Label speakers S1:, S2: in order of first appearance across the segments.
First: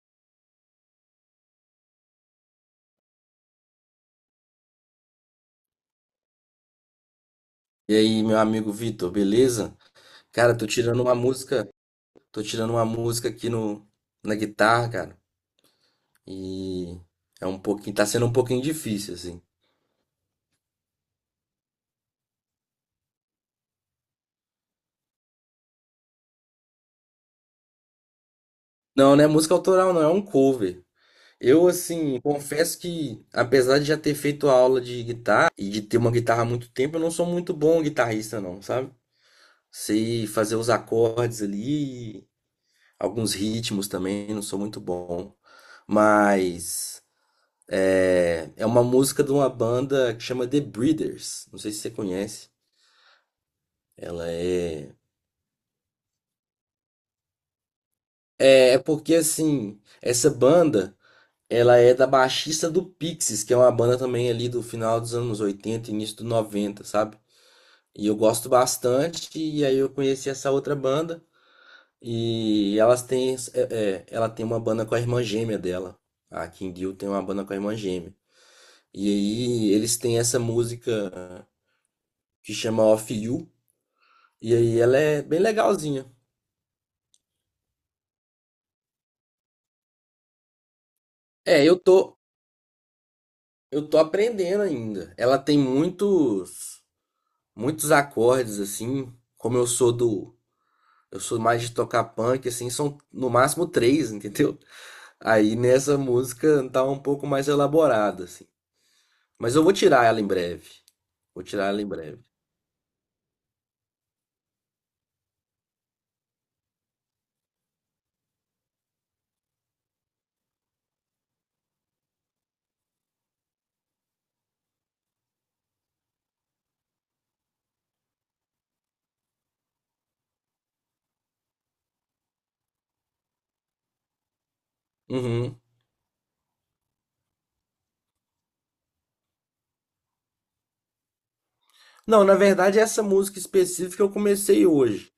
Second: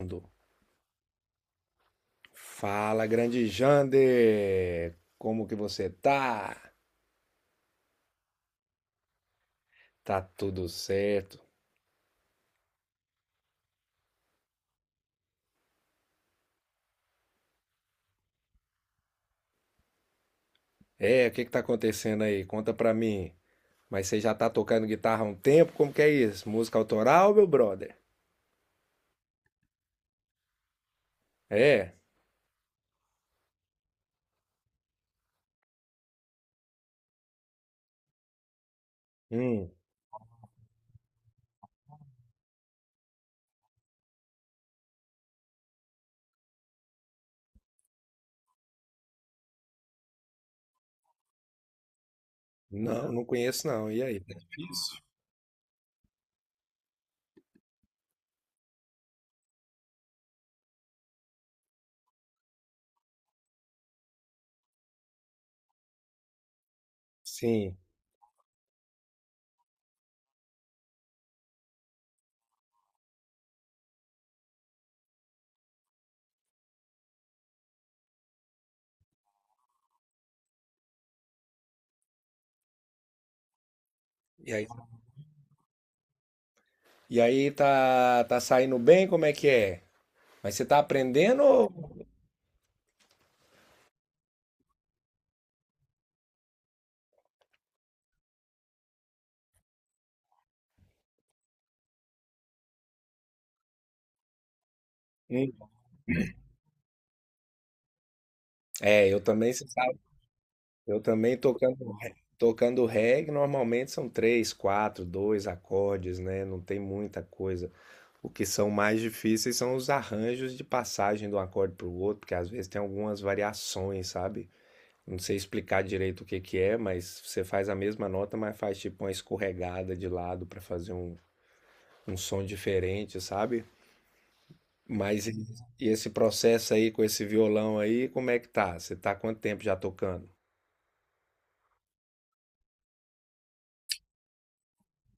S1: Mundo. Fala, grande Jander! Como que você tá?
S2: E aí, meu amigo Vitor, beleza?
S1: Tá
S2: Cara,
S1: tudo certo?
S2: tô tirando uma música aqui no, na guitarra, cara. E tá sendo um pouquinho difícil, assim.
S1: O que que tá acontecendo aí? Conta pra mim. Mas você já tá tocando guitarra há um tempo? Como que é isso? Música autoral, meu brother?
S2: Não, não é música autoral, não, é um cover. Eu,
S1: É?
S2: assim, confesso que, apesar de já ter feito aula de guitarra e de ter uma guitarra há muito tempo, eu não sou muito bom guitarrista, não, sabe?
S1: Hum,
S2: Sei fazer os acordes ali, alguns ritmos também, não sou muito bom. Mas. É uma música de uma banda que chama The Breeders. Não sei se você conhece.
S1: não, não conheço não. E aí?
S2: Ela
S1: É
S2: é.
S1: difícil.
S2: É porque assim, essa banda, ela é da baixista do Pixies, que é uma banda também ali do final dos anos 80 início dos 90, sabe?
S1: Sim.
S2: E eu gosto bastante, e aí eu conheci essa outra banda, e elas têm. É, é, ela tem uma banda com a irmã gêmea dela. A King Deal tem uma banda com a irmã gêmea. E aí eles têm essa música que chama Off You.
S1: E
S2: E
S1: aí?
S2: aí ela é bem legalzinha.
S1: E aí tá saindo bem? Como é que é? Mas você tá aprendendo
S2: É,
S1: ou...
S2: eu tô aprendendo ainda. Ela tem muitos, muitos acordes assim, como eu sou mais de tocar punk assim, são no máximo três, entendeu? Aí
S1: Hum.
S2: nessa música tá um pouco mais elaborada assim.
S1: É, eu também,
S2: Mas eu
S1: você
S2: vou
S1: sabe.
S2: tirar ela em breve.
S1: Eu também
S2: Vou tirar
S1: tocando,
S2: ela em breve.
S1: tocando reggae, normalmente são três, quatro, dois acordes, né? Não tem muita coisa. O que são mais difíceis são os arranjos de passagem de um acorde para o outro, porque às vezes tem algumas variações, sabe? Não sei explicar direito o que que é, mas você faz a mesma nota, mas faz tipo uma escorregada de lado para fazer um, um som diferente, sabe? Mas e
S2: Uhum.
S1: e esse processo aí com esse violão aí, como é que tá? Você tá há quanto tempo já tocando?
S2: Não, na verdade essa música específica eu comecei hoje.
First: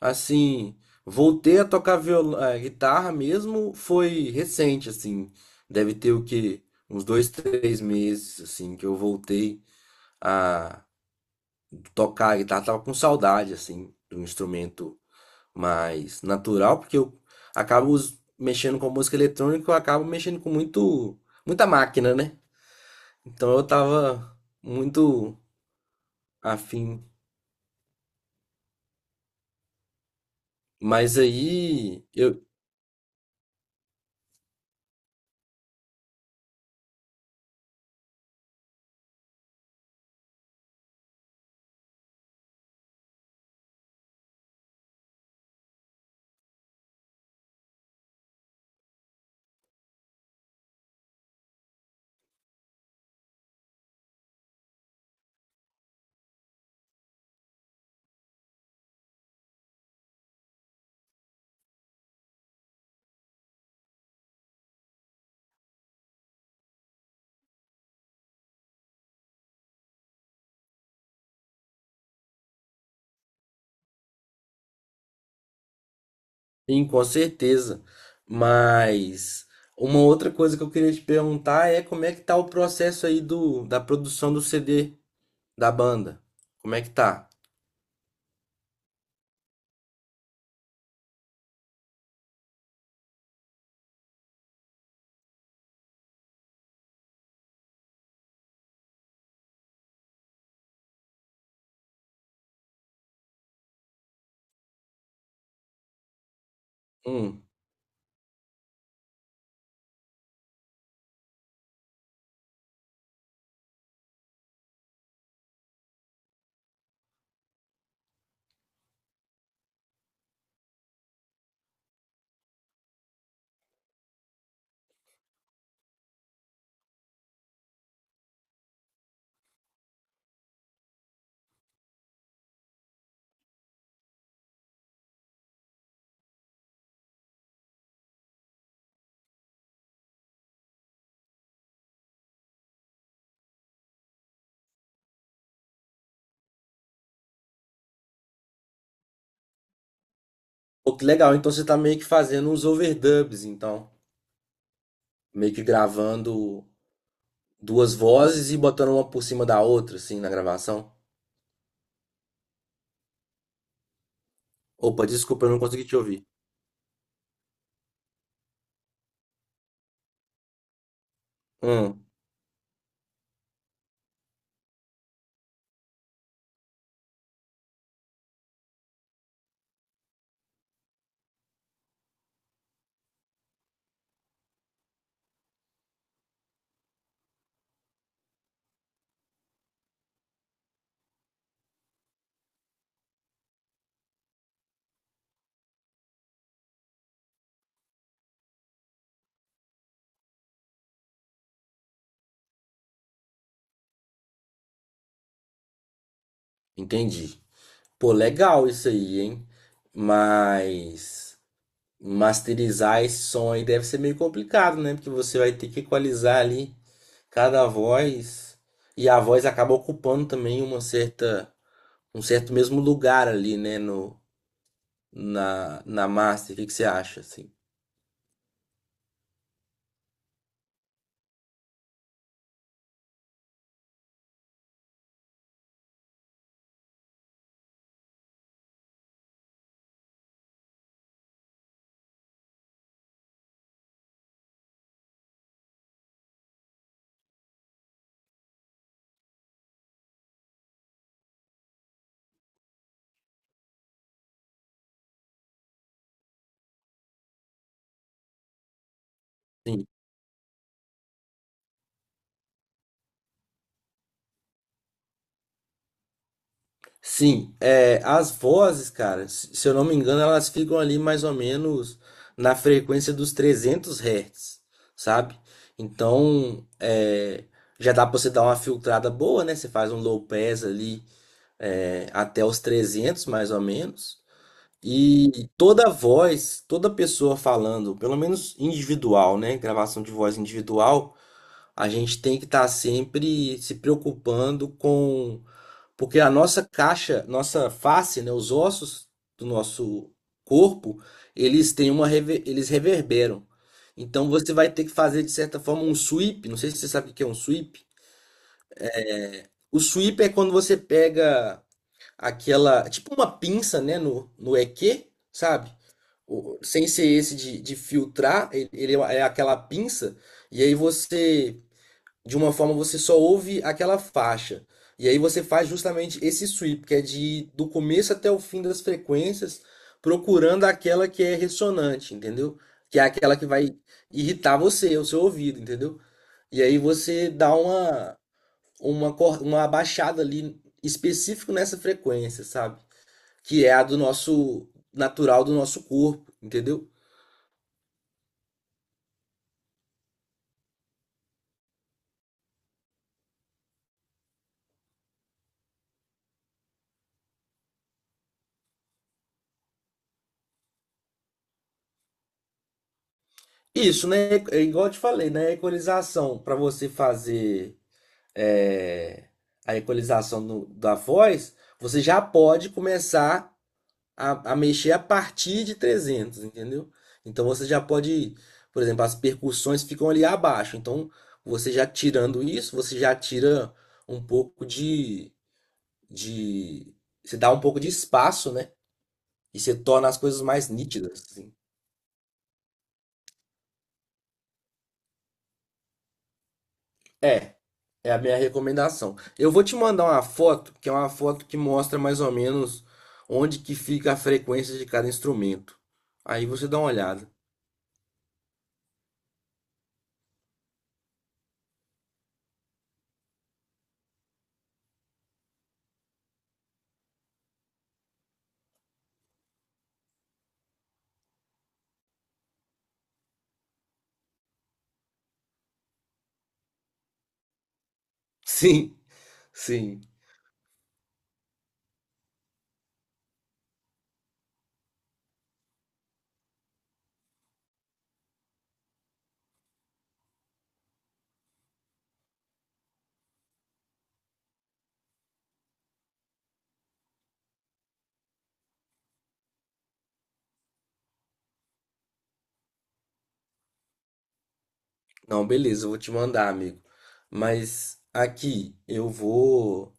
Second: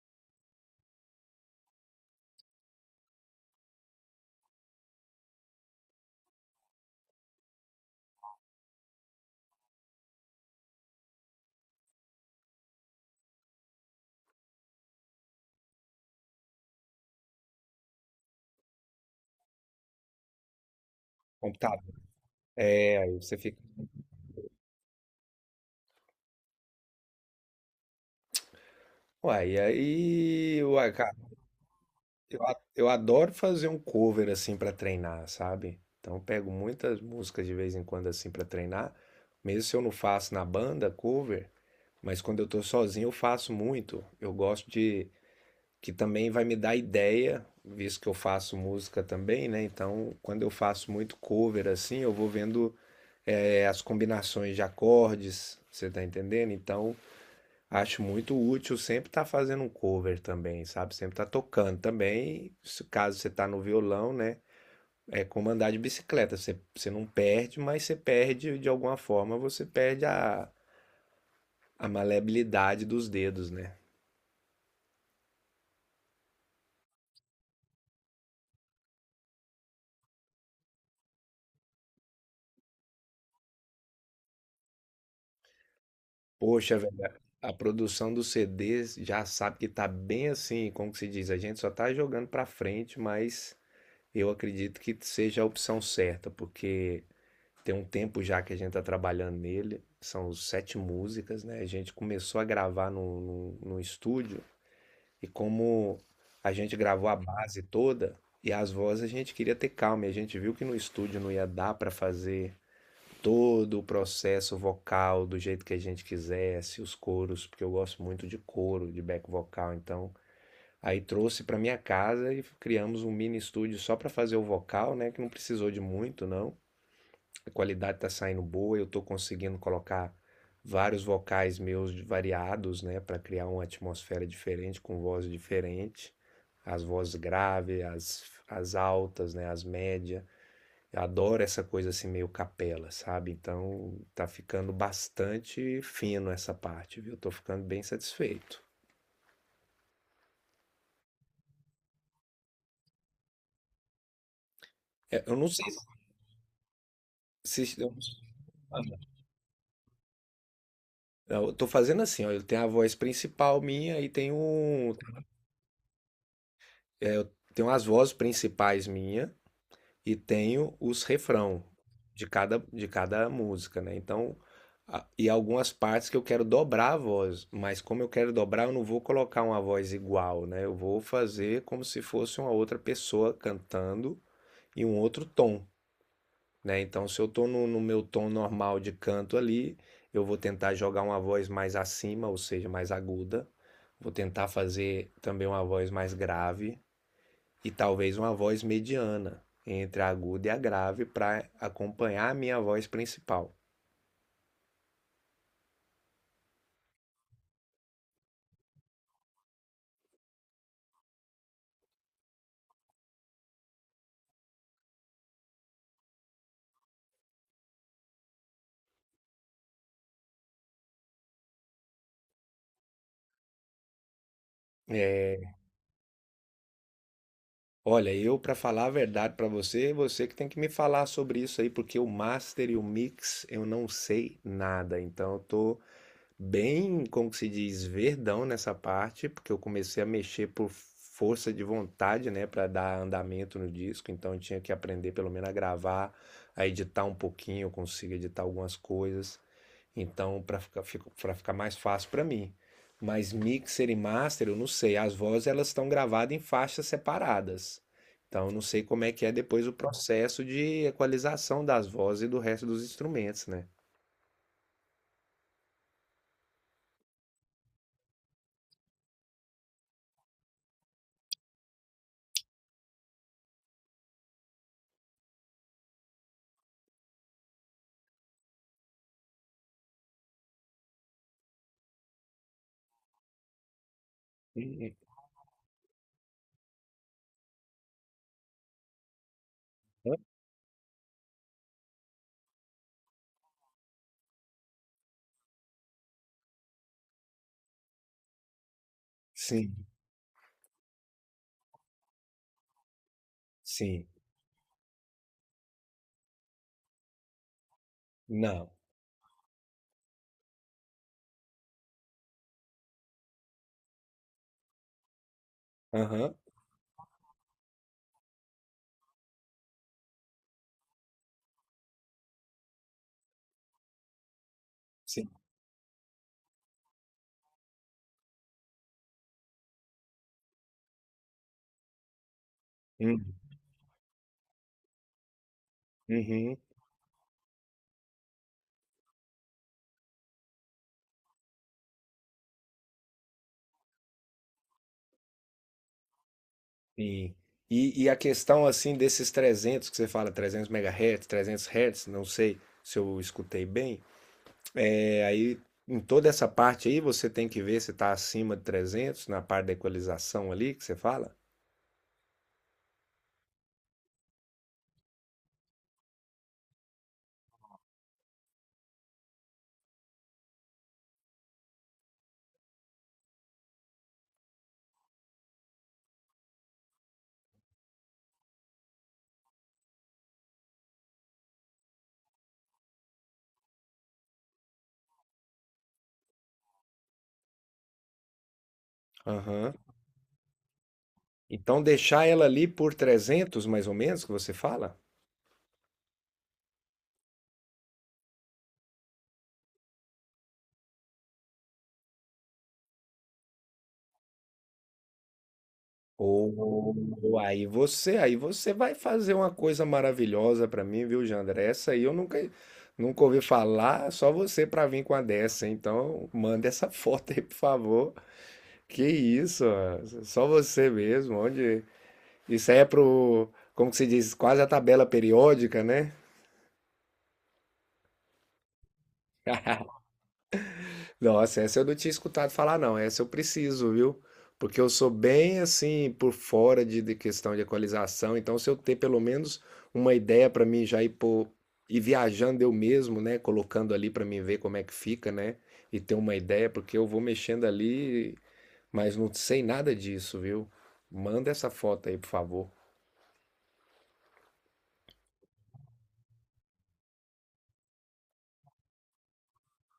S2: Assim, voltei a tocar guitarra mesmo, foi recente, assim. Deve ter o quê? Uns dois, três meses, assim, que eu voltei a tocar a guitarra. Tava com saudade, assim, de um instrumento mais natural, porque eu acabo mexendo com música eletrônica, eu acabo mexendo com muita
S1: Computador.
S2: máquina, né?
S1: É, aí você
S2: Então
S1: fica.
S2: eu tava muito afim.
S1: Uai, e aí, uai, cara,
S2: Mas aí
S1: eu,
S2: eu.
S1: a- eu adoro fazer um cover assim pra treinar, sabe? Então eu pego muitas músicas de vez em quando assim pra treinar, mesmo se eu não faço na banda cover, mas quando eu tô sozinho eu faço muito. Eu gosto de que também vai me dar ideia, visto que eu faço música também, né? Então, quando eu faço muito cover assim, eu vou vendo as combinações de acordes, você tá entendendo? Então, acho muito útil sempre estar fazendo um cover também, sabe? Sempre estar tocando também. Caso você tá no violão, né? É como andar de bicicleta. Você não perde, mas você perde de alguma forma, você perde a maleabilidade dos dedos, né?
S2: Sim, com certeza. Mas uma outra coisa que eu queria te perguntar é como é que tá o processo aí da produção do CD da banda? Como
S1: Poxa,
S2: é que
S1: velho,
S2: tá?
S1: a produção dos CDs já sabe que tá bem assim, como que se diz? A gente só tá jogando pra frente, mas eu acredito que seja a opção certa, porque. Tem um tempo já que a gente tá trabalhando nele, são sete músicas, né? A gente começou a gravar no estúdio e como a gente gravou a
S2: Hum.
S1: base toda e as vozes a gente queria ter calma, e a gente viu que no estúdio não ia dar para fazer todo o processo vocal do jeito que a gente quisesse, os coros, porque eu gosto muito de coro, de back vocal, então aí trouxe para minha casa e criamos um mini estúdio só para fazer o vocal, né? Que não precisou de muito, não, a qualidade está saindo boa, eu estou conseguindo colocar vários vocais meus variados, né, para criar uma atmosfera diferente, com voz diferente, as vozes graves, as altas, né, as médias. Eu adoro essa coisa assim meio capela, sabe? Então tá ficando bastante fino essa parte, viu? Tô ficando bem satisfeito.
S2: Pô, que legal. Então você tá meio que fazendo uns overdubs, então.
S1: É, eu não
S2: Meio que
S1: sei
S2: gravando
S1: se
S2: duas
S1: eu,
S2: vozes e botando uma por cima da outra, assim, na gravação.
S1: eu tô fazendo assim, ó, eu tenho a voz principal minha e
S2: Opa, desculpa, eu não consegui te ouvir.
S1: eu tenho as vozes principais minha e tenho os refrão
S2: Hum,
S1: de cada música, né? Então, e algumas partes que eu quero dobrar a voz, mas como eu quero dobrar, eu não vou colocar uma voz igual, né? Eu vou fazer como se fosse uma outra pessoa cantando em um outro tom, né? Então, se eu tô no meu tom normal de canto ali, eu vou tentar jogar uma voz mais acima, ou seja, mais aguda. Vou tentar fazer também uma voz mais grave e talvez uma voz mediana entre a aguda e a grave para acompanhar a minha voz principal.
S2: entendi. Pô, legal isso aí, hein? Mas. Masterizar esse som aí deve ser meio complicado, né? Porque você vai ter que equalizar ali cada voz e a voz acaba ocupando também uma certa um certo mesmo lugar ali, né, no
S1: É,
S2: na na master. O que que você acha assim?
S1: olha, eu para falar a verdade para você, você que tem que me falar sobre isso aí, porque o master e o mix eu não sei nada, então eu tô bem, como que se diz, verdão nessa parte, porque eu comecei a mexer por força de vontade, né, para dar andamento no disco, então eu tinha que aprender pelo menos a gravar, a editar um pouquinho, eu consigo editar algumas coisas. Então, para ficar mais fácil para mim. Mas mixer e master, eu não sei, as vozes elas estão gravadas em faixas separadas. Então, eu não sei como é que é depois o
S2: Sim.
S1: processo de equalização das vozes e do resto dos instrumentos, né?
S2: Sim, as vozes, cara, se eu não me engano, elas ficam ali mais ou menos na frequência dos 300 Hz, sabe? Então, já dá pra você dar uma filtrada boa, né? Você faz um low pass ali até os 300 mais ou menos.
S1: Sim,
S2: E toda voz, toda pessoa falando, pelo menos individual, né? Gravação de voz individual, a gente tem que estar sempre se preocupando com. Porque a nossa caixa, nossa face, né? Os ossos do
S1: sim,
S2: nosso corpo, eles reverberam.
S1: sim.
S2: Então você vai ter que fazer, de certa forma, um sweep. Não sei se você sabe o que é um sweep.
S1: Não.
S2: O sweep é quando você pega aquela, tipo uma pinça, né, no EQ, sabe?
S1: Aham.
S2: Sem ser esse de filtrar, ele é aquela pinça, e aí você, de uma forma, você só ouve aquela faixa. E aí
S1: Sim.
S2: você faz justamente esse sweep, que é de ir do começo até o fim das frequências, procurando aquela que é ressonante, entendeu? Que é
S1: Hum.
S2: aquela que vai irritar você, o seu ouvido, entendeu?
S1: Uhum.
S2: E aí você dá uma abaixada ali específico nessa frequência, sabe? Que é a do nosso natural do nosso corpo, entendeu?
S1: Sim. E a questão, assim, desses 300 que você fala, 300 megahertz, 300 hertz, não sei se eu escutei bem, aí em toda essa parte aí você tem que ver se está acima de 300 na parte da equalização ali que você fala?
S2: Isso, né? É igual eu te falei, né? A equalização para você fazer é, a equalização da voz, você já pode começar a mexer a partir de 300, entendeu? Então você já pode, por exemplo, as percussões ficam ali abaixo. Então você já tirando isso, você já tira um pouco de, você dá um pouco de espaço, né? E
S1: Aham.
S2: você torna as coisas mais nítidas, assim.
S1: Então deixar ela ali por 300 mais ou menos que você fala?
S2: É, é a minha recomendação. Eu vou te mandar uma foto, que é uma foto que mostra mais ou menos onde que fica a frequência de cada instrumento. Aí você dá uma olhada.
S1: Aí você vai fazer uma coisa maravilhosa pra mim, viu, Jandra? Essa aí eu nunca, nunca ouvi falar, só você pra vir com a dessa. Então, manda essa foto aí, por favor. Que isso, ó, só você mesmo. Onde... Isso aí é pro, como que se diz, quase a tabela periódica, né?
S2: Sim, sim.
S1: Nossa, essa eu não tinha escutado falar, não. Essa eu preciso, viu? Porque eu sou bem assim, por fora de questão de equalização. Então, se eu ter pelo menos uma ideia para mim já ir, pô, ir viajando eu mesmo, né? Colocando ali para mim ver como é que fica, né? E ter uma ideia, porque eu vou mexendo ali, mas não sei nada disso, viu? Manda essa foto aí, por favor.
S2: Não, beleza, eu vou te mandar, amigo. Mas aqui eu vou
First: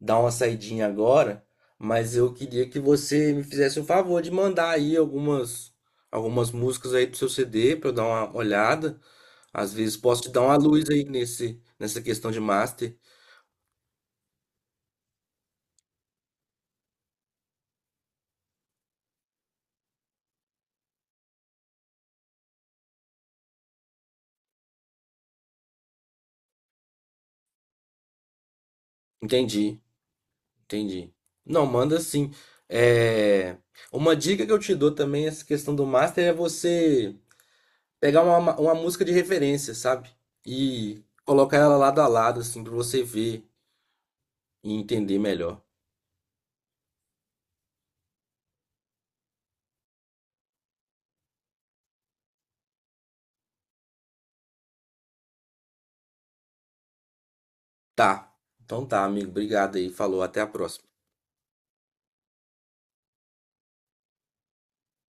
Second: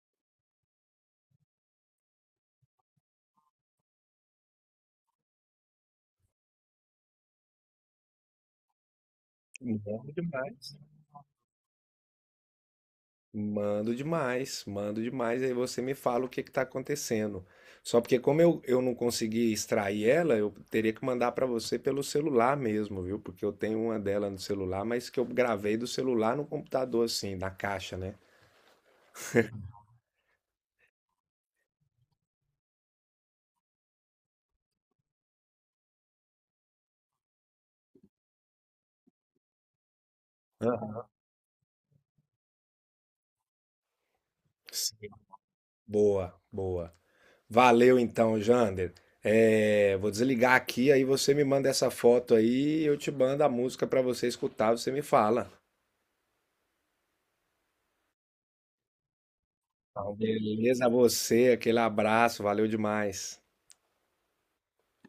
S2: dar uma saidinha agora, mas eu queria que você me fizesse o favor de mandar aí algumas músicas aí pro seu CD para eu dar uma olhada. Às vezes
S1: Bom
S2: posso te dar uma
S1: demais.
S2: luz aí nesse nessa questão de master.
S1: Mando demais, mando demais. Aí você me fala o que está acontecendo. Só porque como eu não consegui extrair ela, eu teria que mandar para você pelo celular mesmo, viu? Porque eu tenho uma dela no celular, mas que eu gravei do celular no computador, assim, na caixa, né?
S2: Entendi, entendi. Não, manda sim. É... Uma dica que eu te dou também, essa questão do master, é você pegar uma música de referência, sabe?
S1: Aham.
S2: E colocar ela lado a lado, assim, pra você ver e
S1: Sim.
S2: entender melhor.
S1: Boa, boa. Valeu então, Jander. É, vou desligar aqui, aí você me manda essa foto aí, eu te mando a música para você escutar, você me fala.
S2: Tá. Então tá, amigo. Obrigado aí.
S1: Tá,
S2: Falou. Até a
S1: beleza, a
S2: próxima.
S1: você, aquele abraço, valeu demais.